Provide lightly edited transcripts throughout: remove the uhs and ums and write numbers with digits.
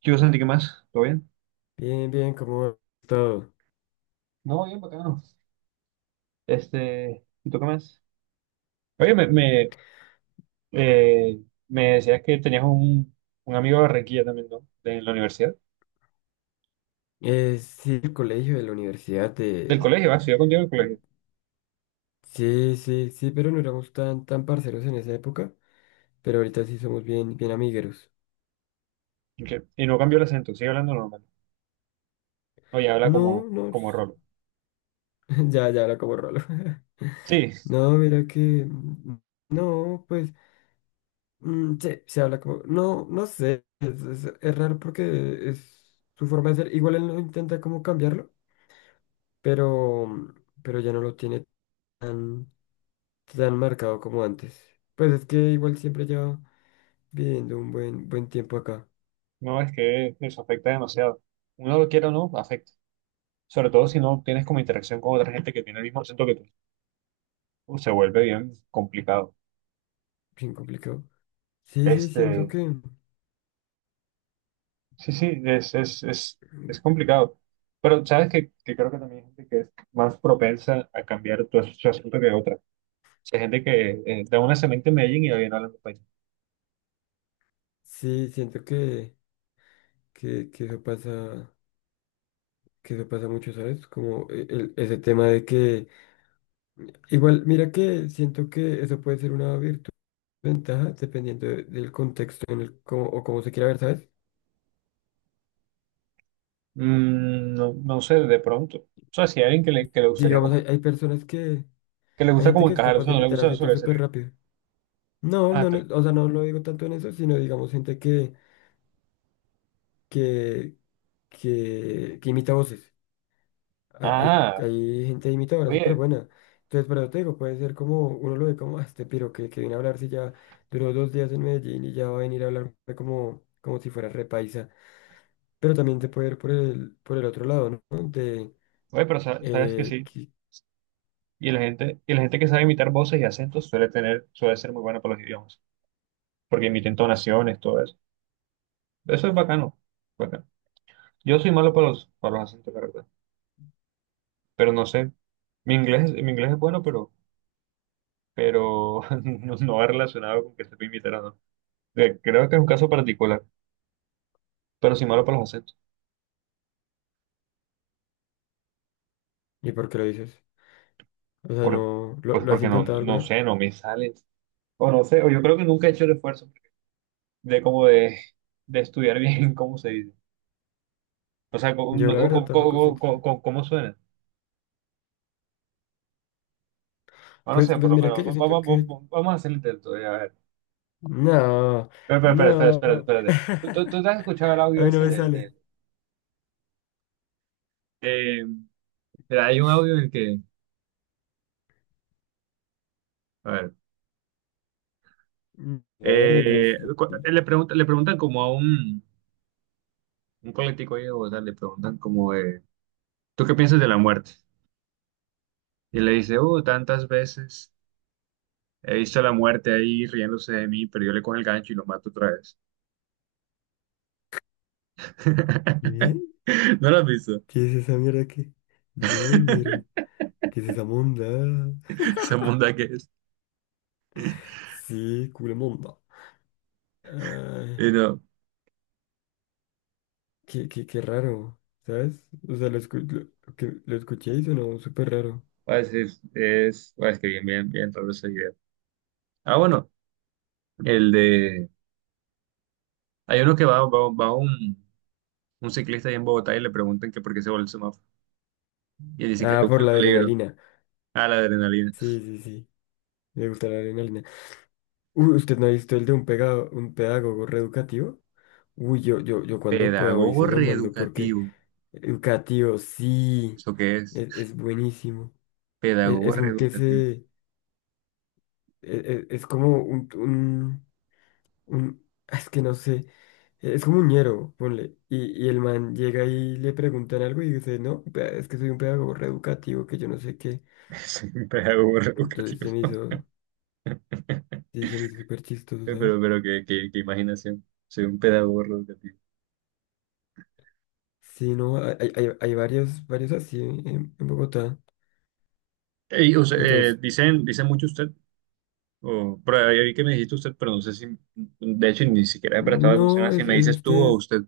¿Qué hubo, Santi? ¿Qué más? ¿Todo bien? Bien, bien, ¿cómo va todo? No, bien bacano. Este, ¿y tú qué más? Oye, me, eh, me decías que tenías un amigo de Barranquilla también, ¿no? De la universidad. Sí, el colegio, de la universidad, Del de... colegio, va, estudió contigo en el colegio. Sí, sí, sí, pero no éramos tan parceros en esa época, pero ahorita sí somos bien, bien amigueros. Y no cambió el acento, sigue hablando normal. Oye, habla No, no, como Rolo. ya habla como rolo. Sí, No, mira que... mm, No, pues, sí, se habla como... No, no sé, es raro porque es su forma de ser. Igual él no intenta como cambiarlo, pero, pero ya no lo tiene tan... tan marcado como antes. Pues es que igual siempre llevo viviendo un buen, buen tiempo acá, no, es que eso afecta demasiado. Uno lo quiera o no, afecta. Sobre todo si no tienes como interacción con otra gente que tiene el mismo acento que tú. Se vuelve bien complicado. bien complicado. Sí, Este. Sí, sí, es complicado. Pero sabes que creo que también hay gente que es más propensa a cambiar su asunto que otra. O sea, hay gente que da una semana en Medellín y va bien hablando español. sí, siento que, que eso pasa, que eso pasa mucho, ¿sabes? Como ese tema de que, igual, mira que siento que eso puede ser una virtud, ventaja, dependiendo del contexto en el, cómo, o cómo se quiera ver, ¿sabes? No, no sé, de pronto. O sea, si hay alguien que le gustaría Digamos, hay, como, hay personas que, que le hay gusta gente como que es encajar, o capaz de sea, no le imitar gusta acentos súper sobresalir. rápido. No, Ah, no, tal. no, o sea, no lo digo tanto en eso, sino digamos gente que, que imita voces. Ha- Hay, Ah, hay gente imitadora súper oye, buena. Entonces, por eso te digo, puede ser como, uno lo ve como, "Ah, este piro que viene a hablar si ya duró 2 días en Medellín y ya va a venir a hablarme como, como si fuera repaisa. Pero también te puede ir por el otro lado, ¿no? Oye, pero sabes que eh, sí. qui- Y la gente que sabe imitar voces y acentos suele tener, suele ser muy buena para los idiomas. Porque imiten tonaciones, todo eso. Eso es bacano. Bacano. Yo soy malo para para los acentos, la verdad. Pero no sé. Mi inglés es bueno, pero no, no va relacionado con que sepa imitar o no. Creo que es un caso particular, pero soy malo para los acentos. ¿Y por qué lo dices? O sea, Por, no, ¿lo, pues lo has porque no, intentado no alguna vez? sé, no me sale. O no sé, o yo creo que nunca he hecho el esfuerzo de como de, de estudiar bien cómo se dice. O sea, cómo, Yo no, la o verdad cómo, tampoco siento. Cómo suena. O no Pues, sé, por pues lo mira que menos. yo siento que... Vamos a hacer el intento. A ver. No, Espera, espera, espera, espera, no. espera. Espérate. ¿ Tú te has escuchado el A audio mí no ese me del, sale. del, em, Mira, hay un audio en el que, a ver, La verdad, los... le le preguntan como a un político ahí de Bogotá, le preguntan como, ¿tú qué piensas de la muerte? Y le dice, oh, tantas veces he visto a la muerte ahí riéndose de mí, pero yo le cojo el gancho y lo mato otra vez. ¿Qué? ¿No lo has visto? ¿Qué es esa mierda que? No, ñero. ¿Qué es esa monda? Esa monda que es. Sí, culo monda. Ay, Y no, qué raro, ¿sabes? O sea, lo escuché y sonó súper raro. va a decir, va a que bien, bien, bien raro ese video. Ah, bueno, el de, hay uno va un ciclista ahí en Bogotá y le preguntan que por qué se volvió semáforo. Y dice que le Ah, gusta por el la peligro. adrenalina. Ah, la adrenalina. Sí, sí, sí. Me gusta la adrenalina. Uy, ¿usted no ha visto el de un pegado, un pedagogo reeducativo? Uy, yo cuando pueda hoy se Pedagogo lo mando porque reeducativo. educativo, sí, ¿Eso qué es? es buenísimo. Es, Pedagogo es un que reeducativo. se... e- es como un, un es que no sé, es como un ñero, ponle. Y el man llega y le preguntan algo y dice, no, es que soy un pedagogo reeducativo, que yo no sé qué. Soy un pedagogo Entonces reeducativo. se me hizo, sí, se me hizo súper chistoso, ¿sabes? Pero qué imaginación. Soy un pedagogo reeducativo. Sí, no, hay varios, varios así en, Bogotá. Ey, o sea, Entonces, dicen, dicen mucho usted, o, pero ahí vi que me dijiste usted, pero no sé si, de hecho, ni siquiera he prestado atención a no, si es, me es dices tú o usted. usted.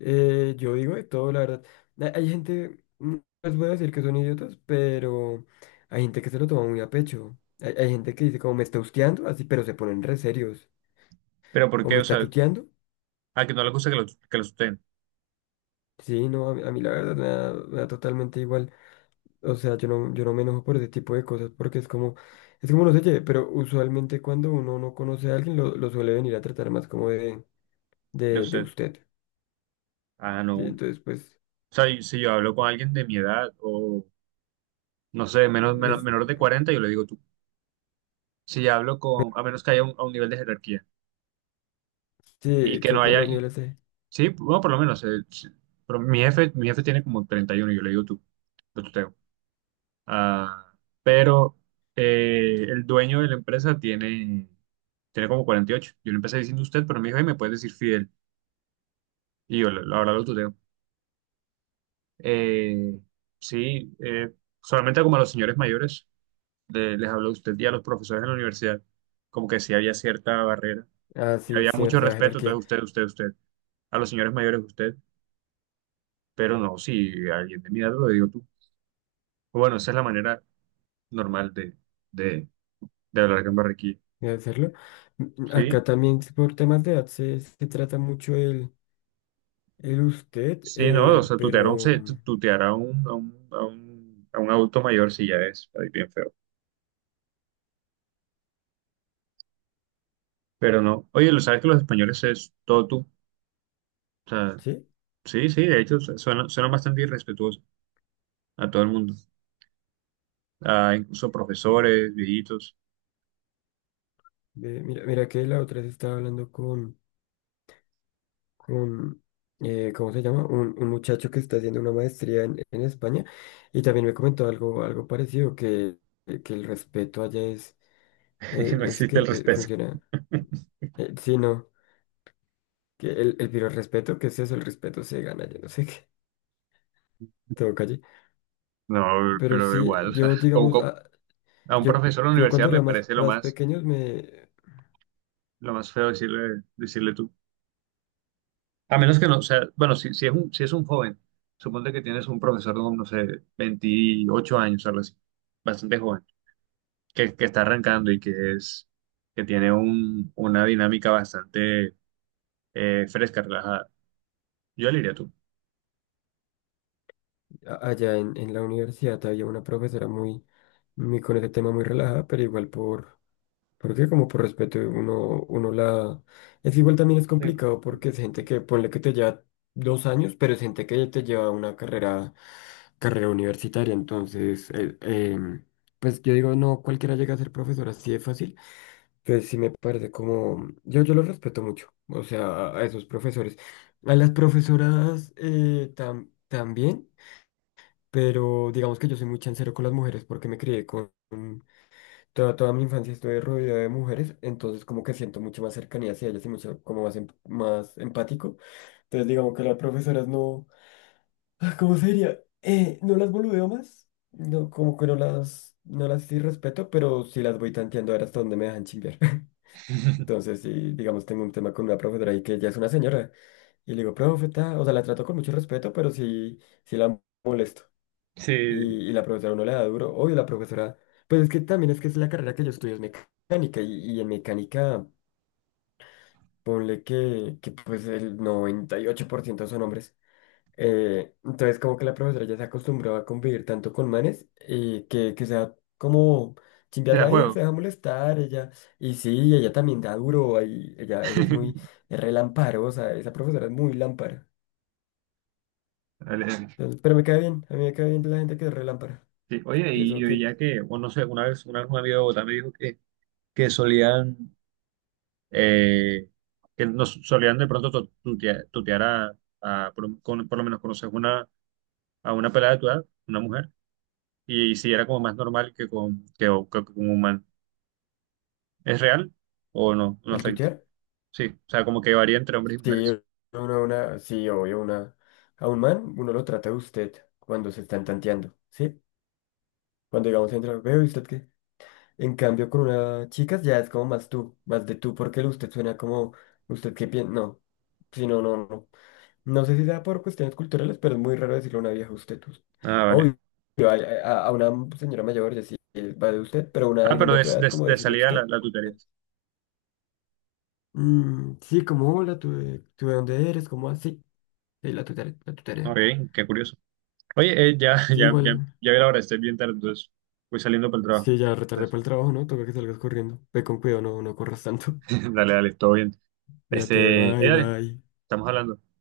Yo digo de todo, la verdad. Hay gente, no les voy a decir que son idiotas, pero hay gente que se lo toma muy a pecho. Hay gente que dice como me está husqueando, así, pero se ponen re serios. Pero ¿por O qué? me O está sea, tuteando. a que no le gusta que lo sustenten, Sí, no, a mí la verdad me da totalmente igual. O sea, yo no me enojo por ese tipo de cosas porque es como no sé qué, pero usualmente cuando uno no conoce a alguien lo suele venir a tratar más como de, de de usted. usted. Ah, no. Sí, O entonces pues, sea, y si yo hablo con alguien de mi edad, o no sé, menor este, de 40 yo le digo tú. Si hablo con, a menos que haya un, a un nivel de jerarquía y sí, que creo que no con haya, los niveles de... sí, bueno, por lo menos, sí. Pero mi jefe tiene como 31, yo le digo tú, lo tuteo. Ah, pero el dueño de la empresa tiene como 48. Yo le empecé diciendo usted, pero me dijo, "Ay, me puedes decir Fidel". Y yo, la verdad, lo tuteo. Eh, sí, eh, Solamente como a los señores mayores les hablo a usted y a los profesores en la universidad, como que sí había cierta barrera. Ah, Y sí, había mucho cierta respeto, entonces jerarquía. Usted, a los señores mayores usted, pero no, si alguien de mi edad lo digo tú. Bueno, esa es la manera normal de, de hablar acá en Barranquilla, De hacerlo. ¿Sí? Acá también sí por temas de edad se trata mucho el, usted, Sí, no, o sea, pero tutear a a un adulto mayor sí ya es ahí bien feo, pero no. Oye, lo sabes que los españoles es todo tú, o sea, sí, sí, sí, de hecho, suena, suena bastante irrespetuoso a todo el mundo, a incluso profesores, viejitos. ve, mira que la otra vez estaba hablando con, con ¿cómo se llama? Un muchacho que está haciendo una maestría en, España y también me comentó algo parecido, que el respeto allá No es que existe el respeto. funciona, sí, no, pero el respeto, ¿qué es eso? El respeto se gana, yo no sé qué, todo calle. No, Pero pero sí, igual, o sea, yo ¿cómo- digamos, cómo? A un Yo, profesor de la yo cuando universidad me era más, parece más pequeño, me, lo más feo decirle, decirle tú. A menos que no, o sea, bueno, si es un, si es un joven, suponte que tienes un profesor de, no sé, 28 años, o algo así, bastante joven, que está arrancando que tiene un, una dinámica bastante fresca, relajada. Yo le diría tú. Allá en, la universidad había una profesora muy, muy con ese tema muy relajada, pero igual porque como por respeto uno la... Es que igual también es complicado porque es gente que, ponle que te lleva 2 años, pero es gente que te lleva una carrera universitaria, entonces, pues yo digo, no, cualquiera llega a ser profesor así de fácil. Que sí me parece como, yo los respeto mucho, o sea, a esos profesores. A las profesoras también, pero digamos que yo soy muy chancero con las mujeres porque me crié toda mi infancia estuve rodeado de mujeres, entonces como que siento mucho más cercanía hacia ellas y mucho como más empático. Entonces digamos que las profesoras no, ah, ¿cómo sería? No las boludeo más, no, como que no las sí respeto, pero sí las voy tanteando a ver hasta dónde me dejan chimbear. Entonces, si digamos tengo un tema con una profesora y que ya es una señora, y le digo, profeta, o sea, la trato con mucho respeto, pero sí, sí la molesto. Sí, Y la profesora no le da duro. Obvio, la profesora, pues es que también es que es la carrera que yo estudio, es mecánica, y en mecánica, ponle que pues el 98% son hombres. Entonces, como que la profesora ya se acostumbró a convivir tanto con manes y que sea como te chimbear da la vida, se juego. deja molestar ella. Y sí, ella también da duro, ahí, ella es muy es relamparosa, esa profesora es muy lámpara. Dale, dale. Entonces, pero me cae bien, a mí me cae bien la gente que es relámpara, Sí, oye, que y eso yo que ya que, bueno, no sé, una vez un amigo de Bogotá me dijo que solían eh, que nos solían de pronto tutear, por, por lo menos conoces a una pelada de tu edad, una mujer, y, si era como más normal que que con un man. ¿Es real o no? No el afecta. tutear. Sí, o sea, como que varía entre hombres y Sí, mujeres. Sí, obvio, a un man uno lo trata de usted cuando se están tanteando, ¿sí? Cuando digamos entra, veo, ¿y usted qué? En cambio, con una chica ya es como más tú, más de tú, porque el usted suena como usted que piensa. No, si no, no, no. No sé si sea por cuestiones culturales, pero es muy raro decirle a una vieja usted. Ah, vale. Obvio, a, a una señora mayor decir va de usted, pero una Ah, alguien pero de tu edad, como de decirle salida usted. la tutearía. Mm, sí, como hola, tú, tú de dónde eres, como así. Sí, sí, la tu tarea, la tu Ok, tarea. qué curioso. Oye, ya, Sí, igual. ya vi la hora, estoy bien tarde, entonces voy saliendo para el trabajo. Sí, ya retardé Entonces, para el trabajo, ¿no? Toca que salgas corriendo. Ve con cuidado, no, no corras tanto. dale, dale, todo bien. Cuídate, Este, bye, dale, bye. estamos hablando.